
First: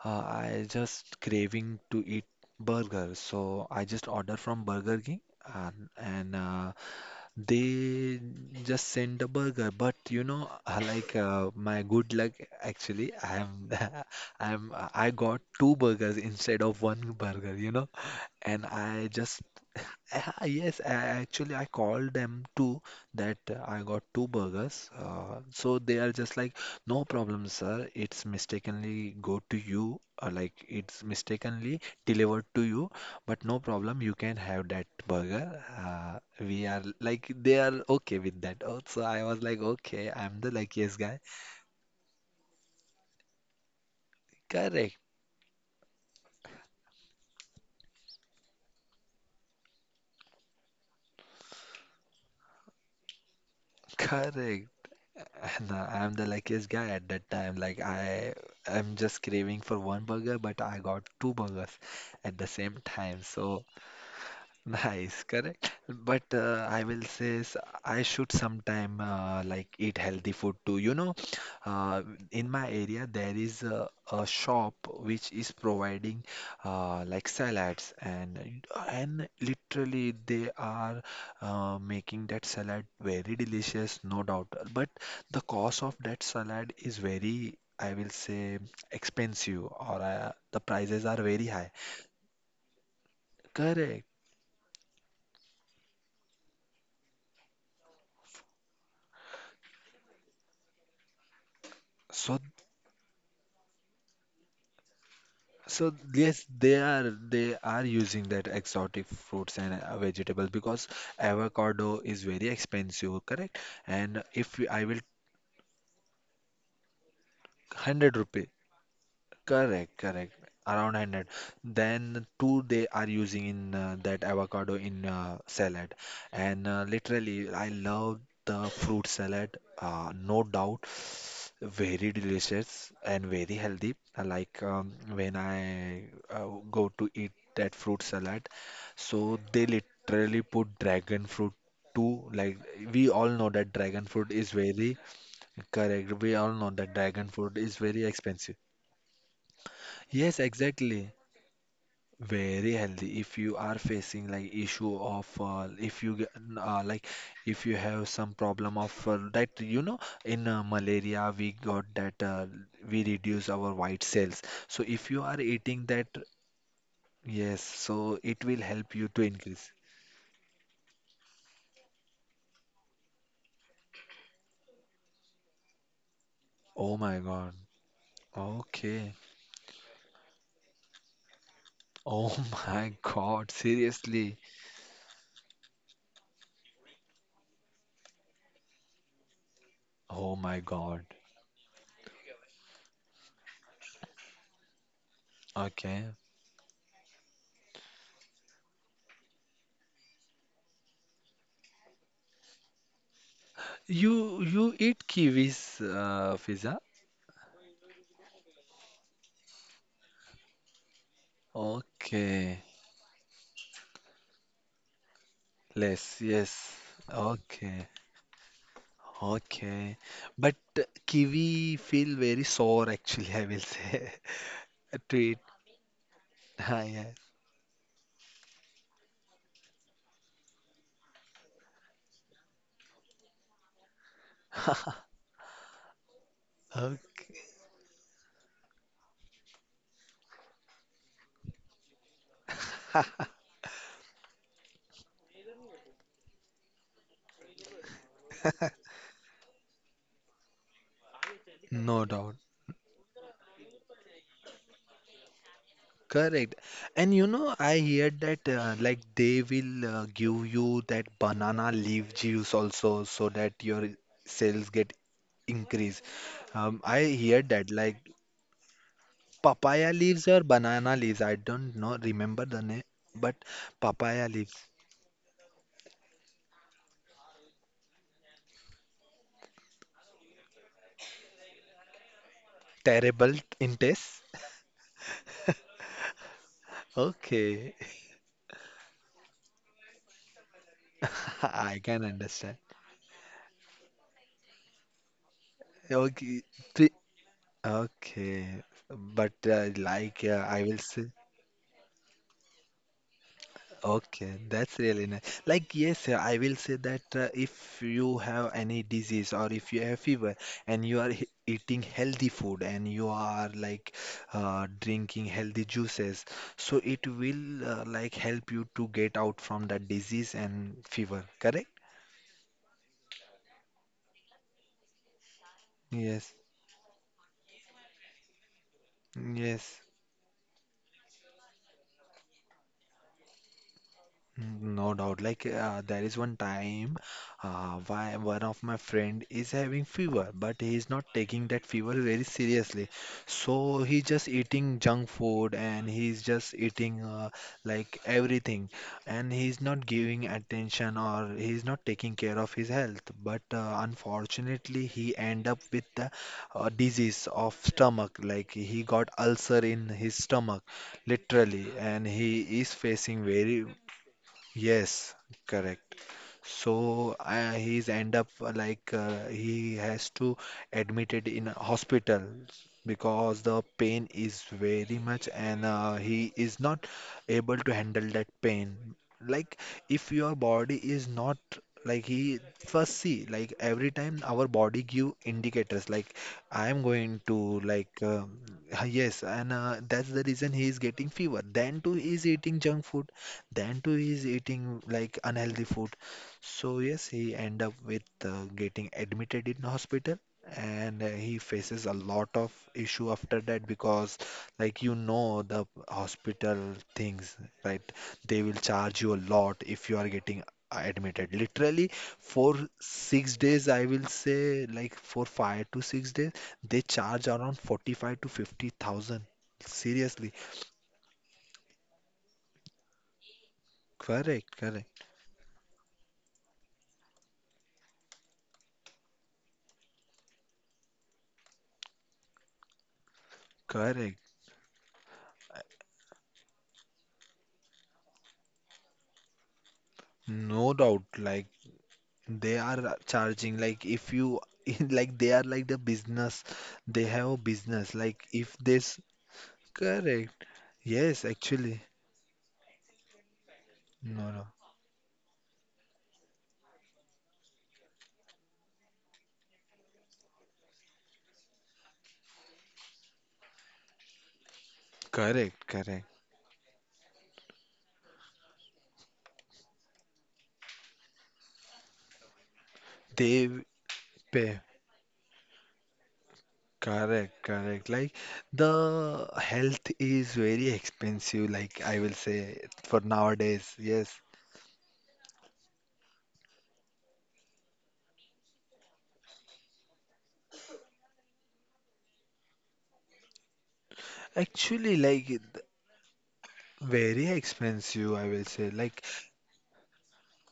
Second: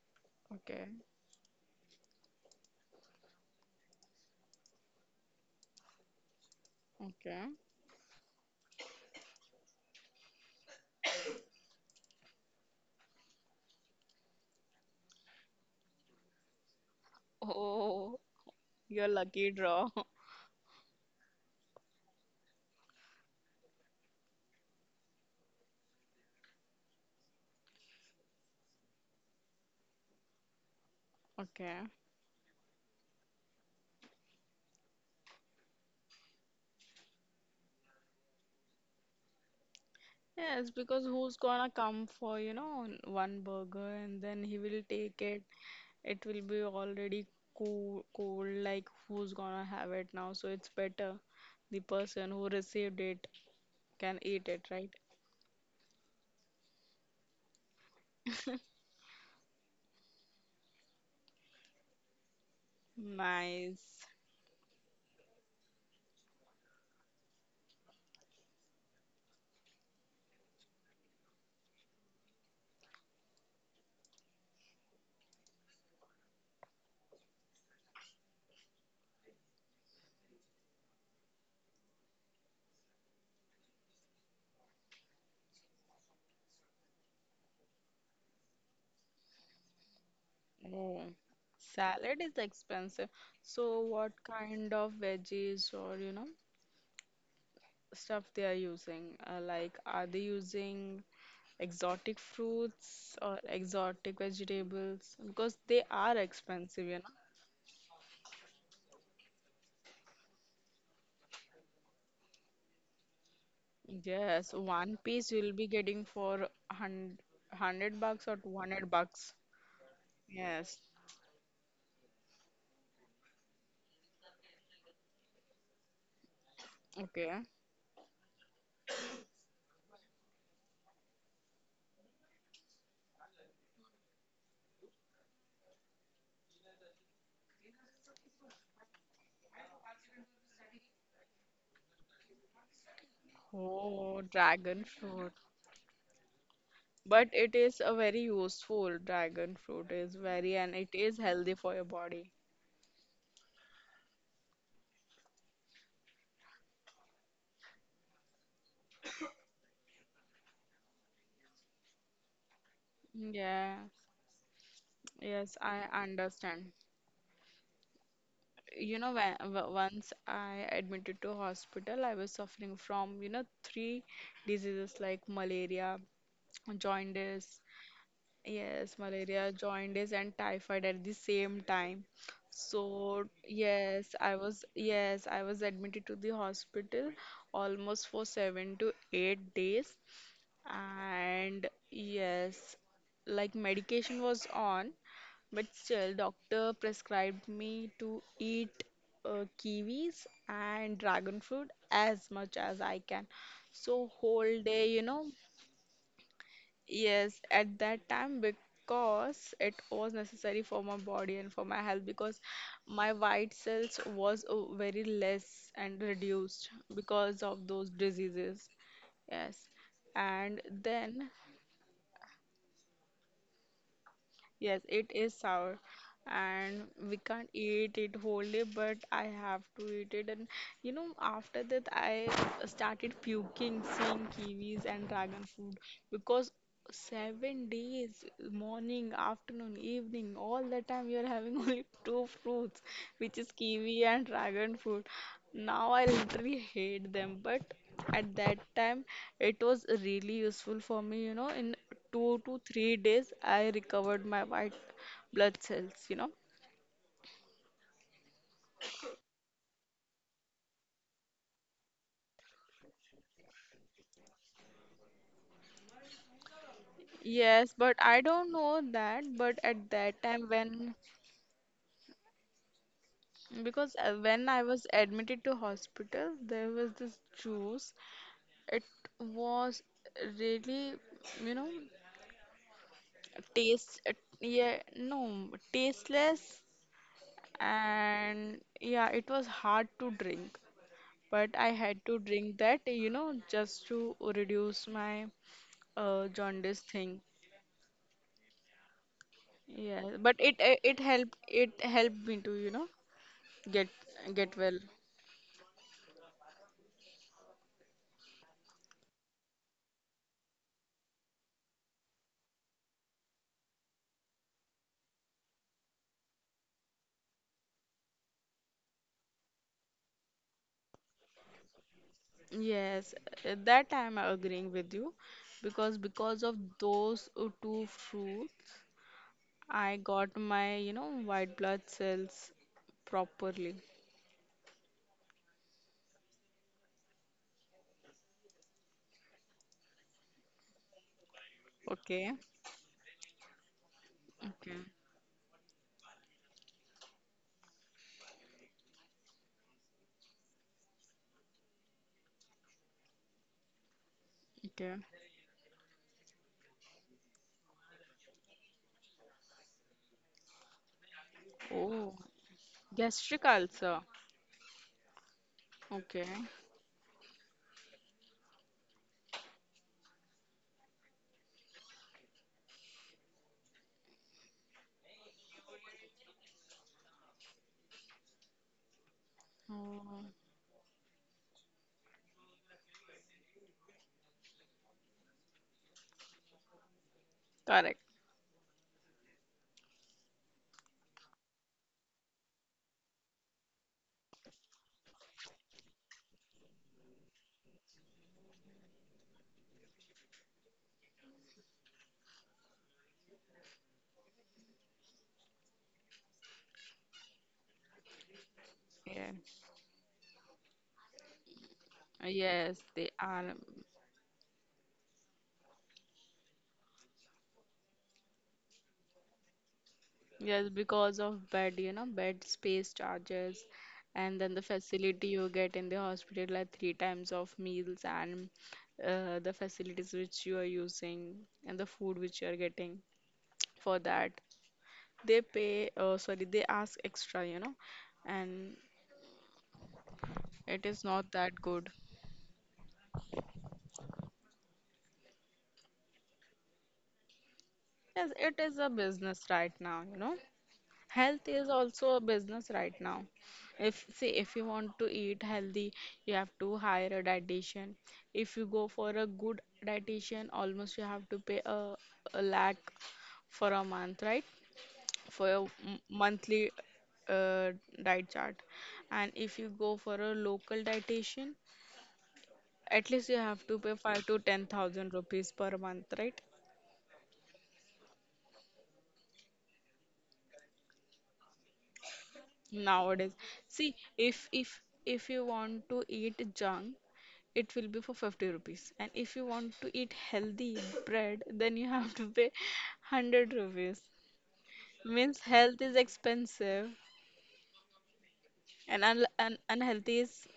S2: Uh, I
S1: okay,
S2: just craving to eat burger, so I just order from Burger King and, and uh,
S1: okay.
S2: they just send the burger. But you know, uh, like uh, my good luck, actually, I'm I'm I got two burgers instead of one burger, you know,
S1: Oh,
S2: and I
S1: you're
S2: just
S1: lucky draw.
S2: Ah, yes, a- actually, I called them too that uh, I got two burgers. Uh, so they are just like, no problem, sir. It's mistakenly go to you, uh, like it's mistakenly
S1: Okay.
S2: delivered to you, but no problem. You can have that burger. Uh, we are like, they are okay with that. Oh, so I was like, okay, I'm the
S1: Yes,
S2: luckiest
S1: because
S2: guy.
S1: who's gonna come for, you know, one burger and then he will
S2: Correct,
S1: take it. It will be already cool, cold, like who's gonna have it now? So it's better the person who received it can eat
S2: correct.
S1: it, right?
S2: No, I'm the luckiest guy at that time. Like I I'm just craving for one burger, but I got two burgers at the same time. So
S1: Nice.
S2: nice, correct. But uh, I will say s- I should sometime uh, like eat healthy food too. You know, uh, in my area there is a, a shop which is providing uh, like salads, and and literally they are uh, making that salad very delicious, no doubt. But the cost of that salad is very, I will say, expensive, or uh, the prices
S1: Oh,
S2: are very high.
S1: salad is expensive. So what
S2: Correct.
S1: kind of veggies or you know stuff they are using? Uh, like are they using exotic
S2: So
S1: fruits or exotic vegetables? Because they
S2: so
S1: are
S2: yes, they
S1: expensive,
S2: are
S1: you
S2: they are using that exotic fruits and uh, vegetables because avocado is very expensive, correct?
S1: know.
S2: And if
S1: Yes,
S2: we- I will
S1: one piece you'll be getting for hundred hundred
S2: hundred
S1: bucks or
S2: rupee
S1: two hundred bucks.
S2: Correct, correct.
S1: Yes.
S2: Around one hundred. Then two they are using in uh, that avocado in uh, salad. And uh,
S1: Okay.
S2: literally, I love the fruit salad. Uh, no doubt, very delicious and very healthy. I like um, when I uh, go to eat that fruit salad. So they literally put dragon fruit too. Like we all know that dragon
S1: Oh,
S2: fruit is
S1: dragon
S2: very
S1: fruit.
S2: correct. We all know that dragon
S1: But
S2: fruit
S1: it
S2: is
S1: is a
S2: very
S1: very
S2: expensive.
S1: useful, dragon fruit is
S2: Yes,
S1: very, and it
S2: exactly.
S1: is healthy for your body.
S2: Very healthy. If you are facing like issue of uh, if you get- uh, like if you have some problem of uh, that you know in uh, malaria we got that uh, we reduce our
S1: Yeah,
S2: white cells. So if you are
S1: yes,
S2: eating
S1: I
S2: that,
S1: understand.
S2: yes, so it will help
S1: You
S2: you
S1: know,
S2: to
S1: when,
S2: increase.
S1: w- once I admitted to hospital, I was suffering from, you know, three diseases like malaria,
S2: Oh my God.
S1: jaundice, yes,
S2: Okay.
S1: malaria, jaundice, and typhoid at the same time.
S2: Oh my
S1: So,
S2: God.
S1: yes, I
S2: Seriously.
S1: was, yes, I was admitted to the hospital almost for seven to eight days.
S2: Oh my God.
S1: And yes, like medication was on. But
S2: Okay.
S1: still, doctor prescribed me to eat uh, kiwis and dragon fruit as much as I can. So
S2: You
S1: whole
S2: you
S1: day, you
S2: eat
S1: know,
S2: kiwis, uh, Fiza?
S1: yes, at that time because it was necessary for my body and for my health, because
S2: Okay.
S1: my white cells was uh, very less and
S2: Less,
S1: reduced
S2: yes.
S1: because of those
S2: Okay,
S1: diseases. Yes.
S2: okay.
S1: And
S2: But uh,
S1: then,
S2: kiwi feel very sour actually, I will say.
S1: yes, it
S2: To it.
S1: is sour
S2: Ah,
S1: and
S2: yes.
S1: we can't eat it wholly, but I have to eat it. And you know, after that, I started puking seeing kiwis and dragon fruit, because
S2: Okay.
S1: seven days, morning, afternoon, evening, all the time, you're having only two fruits which is kiwi and dragon fruit. Now I literally hate them, but at that time it was really useful for me. You know, in
S2: no doubt.
S1: two to three days, I recovered my white blood cells, you know.
S2: Correct. And you know, I heard that uh, like they will uh, give you that banana leaf juice also so that your sales get increased. Um, I heard
S1: Yes,
S2: that
S1: but
S2: like
S1: I don't know that. But at
S2: papaya
S1: that
S2: leaves
S1: time,
S2: or
S1: when,
S2: banana leaves. I don't know, remember the name, but
S1: because uh,
S2: papaya
S1: when
S2: leaves.
S1: I was admitted to hospital, there was this juice. It was really, you know,
S2: Terrible in
S1: taste. It-
S2: taste.
S1: Yeah, no, tasteless,
S2: Okay,
S1: and yeah, it was hard to drink, but I
S2: I can
S1: had to
S2: understand.
S1: drink that, you know, just to reduce my uh,
S2: Okay,
S1: jaundice
S2: pre-
S1: thing.
S2: okay, but uh,
S1: Yeah,
S2: like uh,
S1: but
S2: I
S1: it,
S2: will
S1: uh,
S2: say,
S1: it helped, it helped me to, you know, get
S2: okay,
S1: get
S2: that's
S1: well.
S2: really nice. Like yes, uh, I will say that uh, if you have any disease or if you have fever and you are he- eating healthy food and you are like uh, drinking healthy juices, so it will uh, like help you to get out from that disease and fever. Correct?
S1: Yes, uh, that I'm agreeing with you, because
S2: Yes,
S1: because of those uh, two fruits
S2: yes.
S1: I got my, you know, white blood cells properly.
S2: Mm, no doubt. Like uh, there is one time uh, why one of my friend is having fever, but he is not taking that fever very
S1: Okay,
S2: seriously. So he just
S1: okay,
S2: eating junk food and he's just eating uh, like everything, and he's not giving attention or he's not taking care of his health. But uh, unfortunately,
S1: okay.
S2: he end up with the uh, disease of stomach. Like he got ulcer in his stomach literally, and
S1: Oh,
S2: he is facing
S1: gastric
S2: very
S1: ulcer.
S2: Yes, correct.
S1: Okay.
S2: So uh, he's end up uh, like uh, he has to admitted in a hospital because the pain is very much, and uh, he is not able to handle that pain. Like if
S1: Mm,
S2: your body is not like he first see, like every time our body give indicators like I am going to like
S1: correct.
S2: um, yes, and uh, that's the reason he is getting fever. Then too he is eating junk food. Then too he is eating like unhealthy food, so yes, he end up with uh, getting admitted in hospital, and uh, he faces a lot of issue after that because like you know the hospital things, right? They will charge you a
S1: Yeah.
S2: lot if you are getting uh, admitted. Literally for
S1: Yes, they
S2: six
S1: are.
S2: days, I will say like for five to six days, they charge around forty-five to fifty thousand. Seriously.
S1: Yes, because of bed, you know, bed space charges, and then
S2: Correct,
S1: the
S2: correct,
S1: facility you get in the hospital, like three times of meals, and uh, the facilities which you are using and the food which you are getting for
S2: correct.
S1: that. They pay, uh, sorry, they ask extra, you know, and
S2: No
S1: it is
S2: doubt.
S1: not
S2: Like
S1: that good.
S2: they are charging like if you like they are like the business. They have a business. Like
S1: Yes, it
S2: if
S1: is a
S2: this
S1: business right now, you know.
S2: correct. Yes,
S1: Health is
S2: actually.
S1: also a business right now. If say
S2: No, no.
S1: if you want to eat healthy, you have to hire a dietitian. If you go for a good dietitian, almost you have to pay a, a lakh for a month, right? For your
S2: Correct,
S1: m-
S2: correct.
S1: monthly uh, diet chart. And if you go for a local dietitian, at least you
S2: They
S1: have to pay five to
S2: pay.
S1: ten thousand rupees per month, right?
S2: Correct, correct. Like the health is very expensive, like I will say for
S1: Nowadays,
S2: nowadays.
S1: see,
S2: Yes.
S1: if if if you want to eat junk, it will be for fifty rupees. And if you want to eat healthy bread, then you have to pay hundred rupees.
S2: Actually, like
S1: Means
S2: it-
S1: health is expensive
S2: very expensive, I will say.
S1: and
S2: Like
S1: un un unhealthy is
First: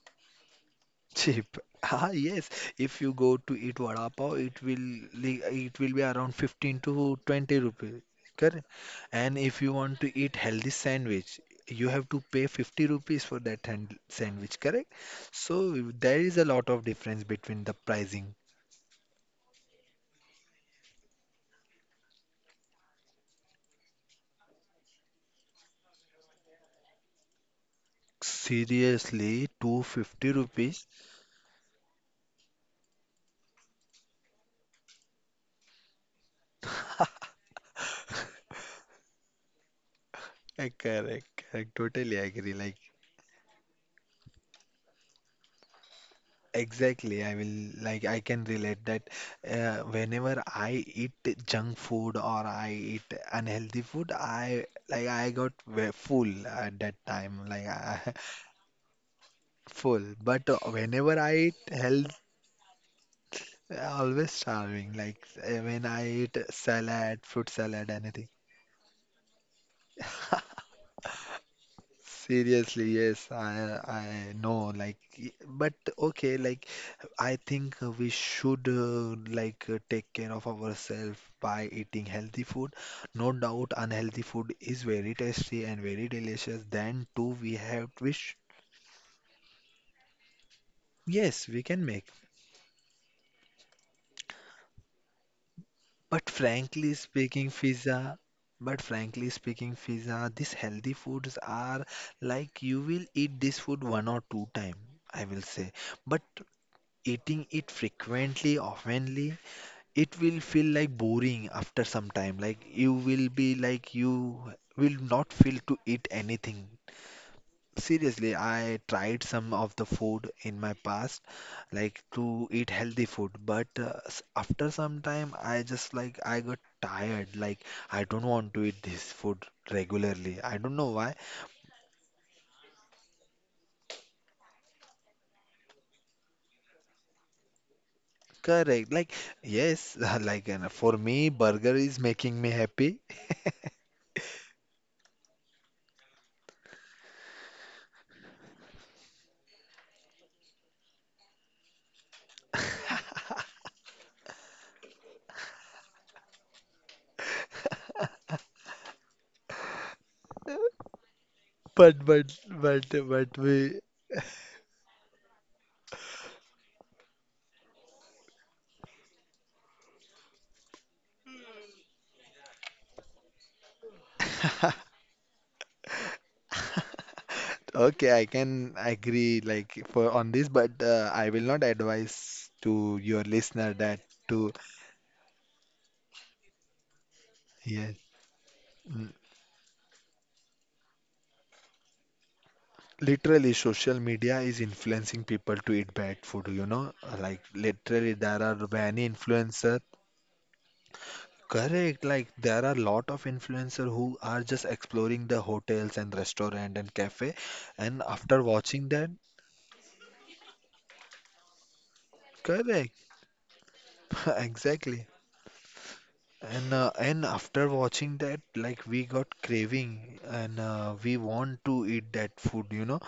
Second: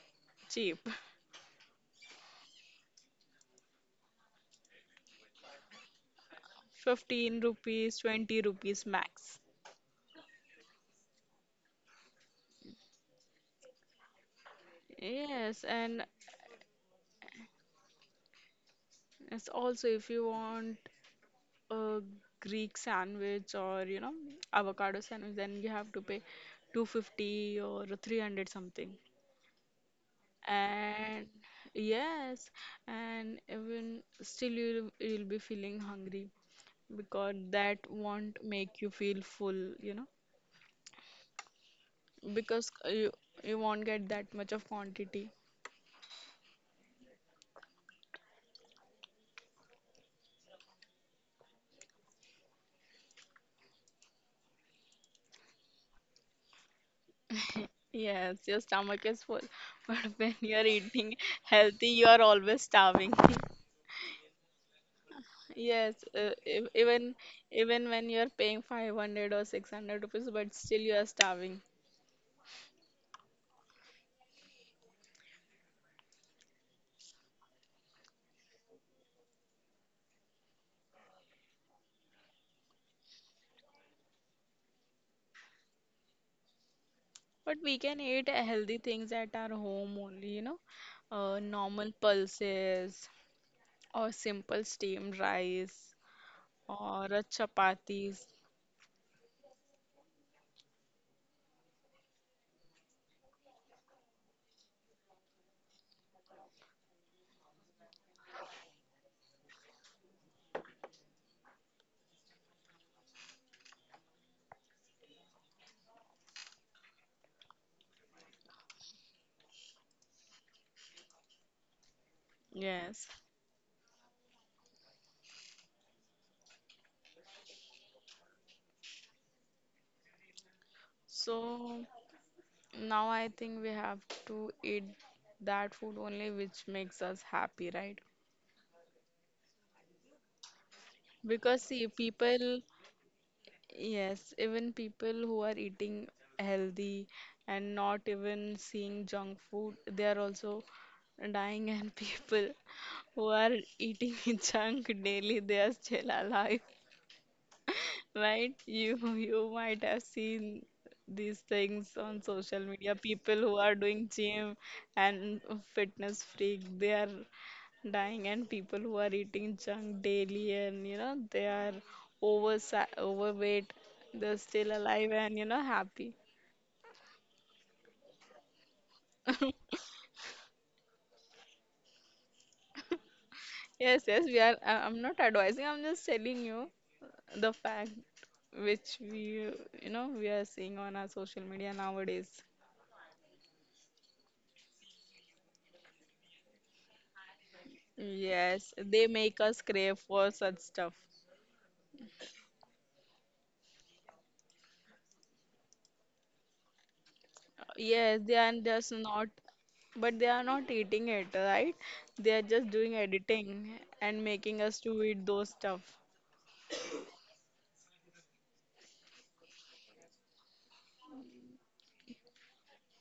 S1: cheap.
S2: cheap. Ah, yes. If you go to eat vada pav, it will li- it will be around fifteen to
S1: fifteen
S2: twenty
S1: rupees,
S2: rupees.
S1: twenty
S2: Correct?
S1: rupees
S2: And
S1: max.
S2: if you want to eat healthy sandwich, you have to pay fifty rupees for that hand sandwich, correct?
S1: Yes,
S2: So
S1: and
S2: there is a lot of difference between the pricing.
S1: it's also if you want a Greek sandwich or, you know, avocado sandwich, then you have to pay two hundred fifty or three hundred something.
S2: Seriously, two hundred fifty rupees.
S1: And yes, and even still you'll you'll be feeling hungry because that won't make you feel full, you know,
S2: Uh, Correct, correct. Totally agree.
S1: because
S2: Like
S1: you you won't get that much of quantity.
S2: exactly, I will like I can relate that uh, whenever I eat junk food or I eat unhealthy food, I like I got ve- full at that time, like I,
S1: Yes, your stomach is full, but
S2: full.
S1: when
S2: But uh,
S1: you're eating
S2: whenever I eat
S1: healthy, you
S2: health,
S1: are always starving.
S2: I always starving. Like uh, when I
S1: Yes, uh,
S2: eat
S1: ev- even
S2: salad, fruit
S1: even
S2: salad,
S1: when you are
S2: anything.
S1: paying five hundred or six hundred rupees, but still you are starving.
S2: Seriously, yes, I I know like y- but okay like I think we should uh, like uh, take care of ourselves by eating healthy food. No doubt unhealthy food is very tasty and very delicious. Then too we
S1: But we
S2: have
S1: can eat
S2: which
S1: healthy things at our home only, you know, uh,
S2: yes, we can
S1: normal
S2: make.
S1: pulses or simple steamed rice
S2: But frankly
S1: or a
S2: speaking, Fiza.
S1: chapatis.
S2: But frankly speaking, Fiza, these healthy foods are like you will eat this food one or two time, I will say. But eating it frequently, oftenly, it will feel like boring after some time. Like you will be like you will not feel to eat anything. Seriously, I tried some of the food in my past, like to eat healthy
S1: Yes.
S2: food, but uh, s- after some time, I just like I got tired. Like I don't want to eat this food regularly. I don't know why.
S1: So now I think we have to eat that food only which makes us happy, right?
S2: Correct. Like yes, like and for me,
S1: Because
S2: burger
S1: see,
S2: is making me
S1: people—
S2: happy.
S1: yes, even people who are eating healthy and not even seeing junk food, they are also dying. And people who are eating junk daily, they are still alive, right? You you might have seen these things
S2: But
S1: on
S2: but
S1: social
S2: but
S1: media.
S2: but
S1: People who
S2: we
S1: are doing gym and fitness freak, they are dying, and people who are eating junk daily and, you know, they are over overweight, they're still alive and, you know, happy.
S2: okay, I can agree like for on this, but uh, I will not advise to your listener that
S1: Yes yes we
S2: to
S1: are— I- I'm not advising, I'm just telling you the fact
S2: yes.
S1: which
S2: Mm,
S1: we, you know, we are seeing on our social media nowadays.
S2: literally, social media is influencing people to eat bad food, you know. Like literally, there are
S1: Yes,
S2: many
S1: they make us
S2: influencers.
S1: crave for such stuff.
S2: Correct, like there are a lot of influencers who are just exploring the hotels and restaurant and cafe, and
S1: Yes,
S2: after
S1: they are
S2: watching
S1: just
S2: that,
S1: not, but they are not eating it, right? They are just
S2: correct,
S1: doing editing and making us
S2: exactly.
S1: to eat those stuff.
S2: And uh, and after watching that, like we got craving, and uh, we want to eat that food, you know.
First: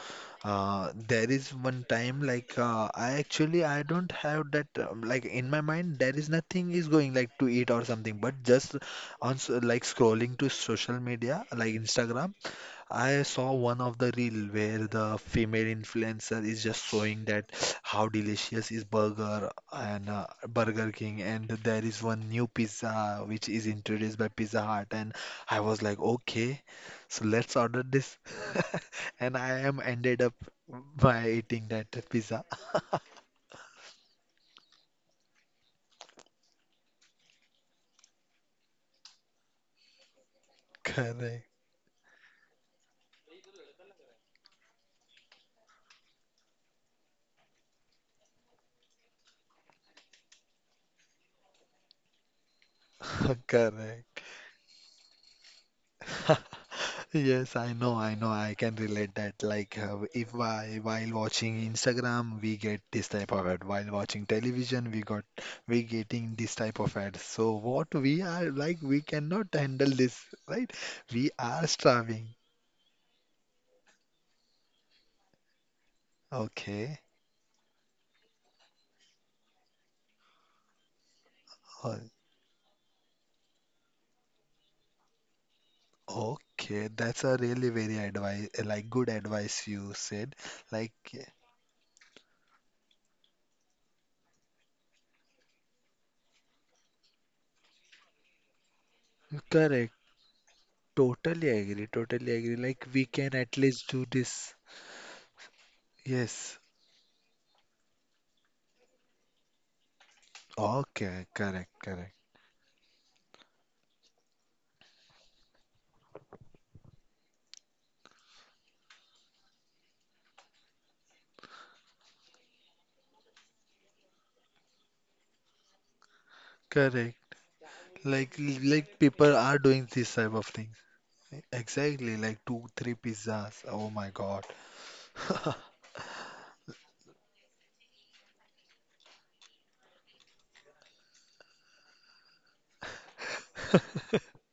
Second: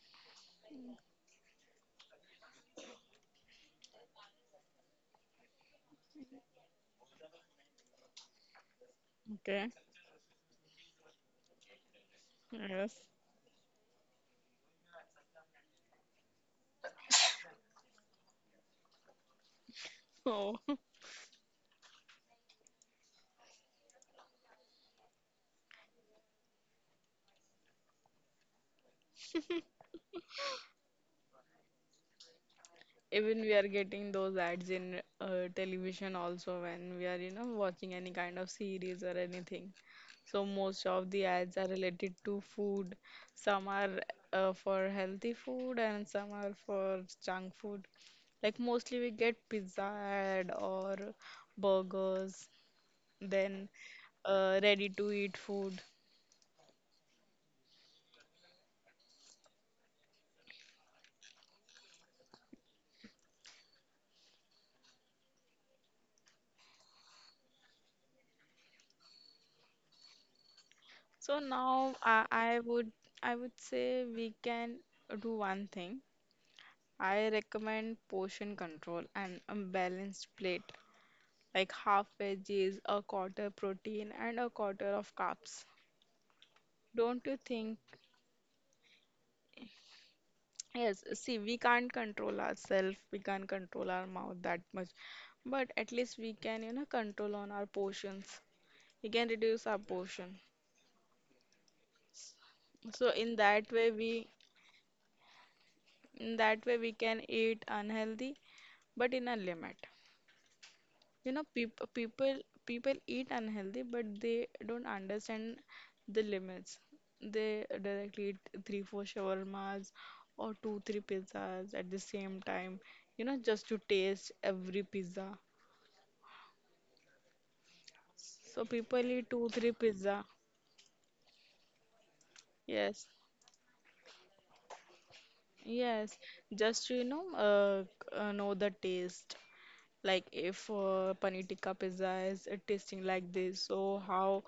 S2: Uh, there is one time like uh, I actually I don't have that um, like in my mind there is nothing is going like to eat or something, but just on so-
S1: Okay.
S2: like scrolling to social media like Instagram.
S1: Yes.
S2: I saw one of the reel where the female influencer is just showing that how delicious is burger and uh,
S1: Oh,
S2: Burger King, and there is one new pizza which is introduced by Pizza Hut, and I was like, okay, so let's order this, and I am ended up by eating that pizza.
S1: even we are getting those ads in uh, television also when we are, you know, watching any kind of series or anything. So most of the
S2: Correct,
S1: ads are related to food. Some are uh, for healthy food and some are for junk food. Like mostly we get pizza ad or burgers, then
S2: correct.
S1: uh, ready to eat food.
S2: Yes, I know, I know, I can relate that. Like, uh, if I, while watching Instagram, we get this type of ad. While watching television, we got we getting this type of ad. So what we are like, we cannot handle this, right? We
S1: So
S2: are
S1: now I,
S2: starving.
S1: I would I would say we can do one thing.
S2: Okay.
S1: I recommend portion control and a balanced plate, like
S2: Oh,
S1: half veggies, a quarter protein, and a quarter of carbs.
S2: okay,
S1: Don't
S2: that's
S1: you
S2: a really
S1: think?
S2: very advice, like good advice you said. Like,
S1: Yes, see, we can't control ourselves, we can't control our mouth that much, but at least we can, you know, control on our portions. We can reduce our
S2: correct.
S1: portion.
S2: Totally agree. Totally agree. Like we
S1: So
S2: can
S1: in
S2: at
S1: that
S2: least
S1: way,
S2: do
S1: we
S2: this.
S1: in
S2: Yes.
S1: that way we can eat unhealthy, but in a limit.
S2: Okay,
S1: You know,
S2: correct,
S1: peop
S2: correct.
S1: people people eat unhealthy, but they don't understand the limits. They directly eat three, four shawarmas or two, three pizzas at the same time. You know, just to taste every pizza.
S2: Correct. Like
S1: So
S2: like
S1: people eat
S2: people
S1: two,
S2: are
S1: three
S2: doing this
S1: pizza.
S2: type of things. Exactly, like two, three
S1: Yes,
S2: pizzas. Oh my God.
S1: yes. Just to, you know, uh, c- uh, know the taste. Like if uh, paneer tikka pizza is uh, tasting like this, so how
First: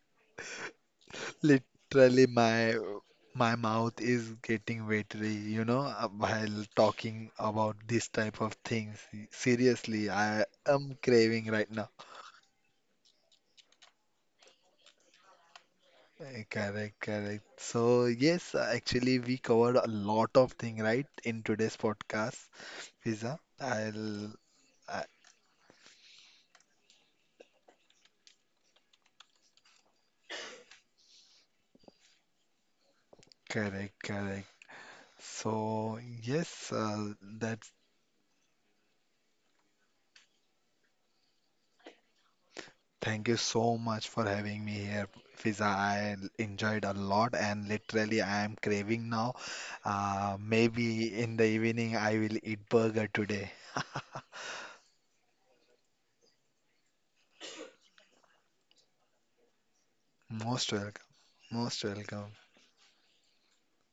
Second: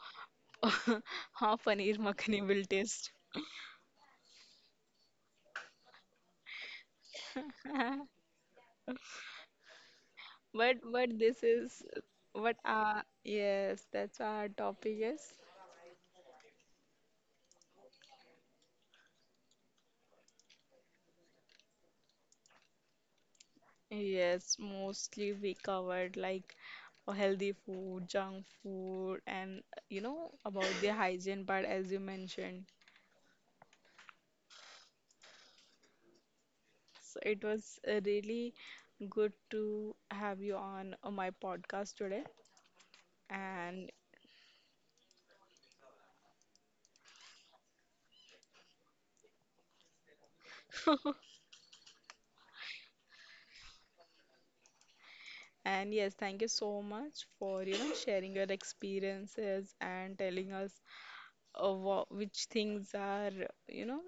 S1: how paneer
S2: Literally
S1: makhani will
S2: my
S1: taste?
S2: my mouth is getting watery, you know, uh, while talking about this type of things. Seriously, I
S1: But
S2: am
S1: but this
S2: craving right
S1: is
S2: now.
S1: what uh yes, that's our topic is.
S2: Eh, correct, correct. So yes, uh, actually we covered a lot of thing, right, in today's podcast, pizza. I'll
S1: Yes,
S2: I-
S1: mostly we covered like healthy food, junk food, and, you know, about the hygiene part as you mentioned.
S2: correct, correct. So, yes,
S1: So
S2: uh,
S1: it was
S2: that's
S1: uh, really good to have you on uh, my podcast today.
S2: thank you so
S1: And
S2: much for having me here, Fiza. I enjoyed a lot and literally I am craving now. Uh, maybe in the evening I will eat burger today.
S1: and yes, thank you so much for, you know, sharing your experiences and telling us
S2: Most welcome,
S1: uh,
S2: most
S1: wha-
S2: welcome,
S1: which things are, you know,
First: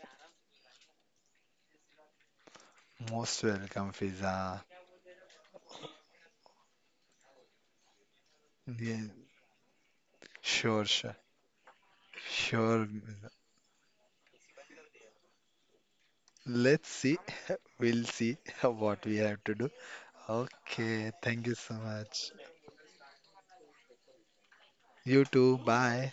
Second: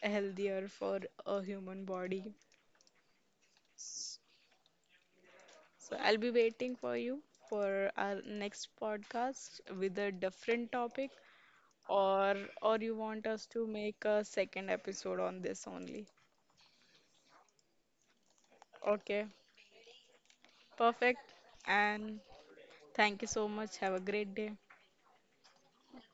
S1: healthier for a human body.
S2: most welcome, Fiza.
S1: So I'll be waiting for you for our next
S2: Yeah,
S1: podcast with a different
S2: sure,
S1: topic,
S2: sure,
S1: or or
S2: sure.
S1: you want us to make a second episode on this only.
S2: Let's see. We'll see what we
S1: Okay,
S2: have to do. Okay,
S1: perfect.
S2: thank you so
S1: And
S2: much.
S1: thank you so much. Have a great day.
S2: You too. Bye.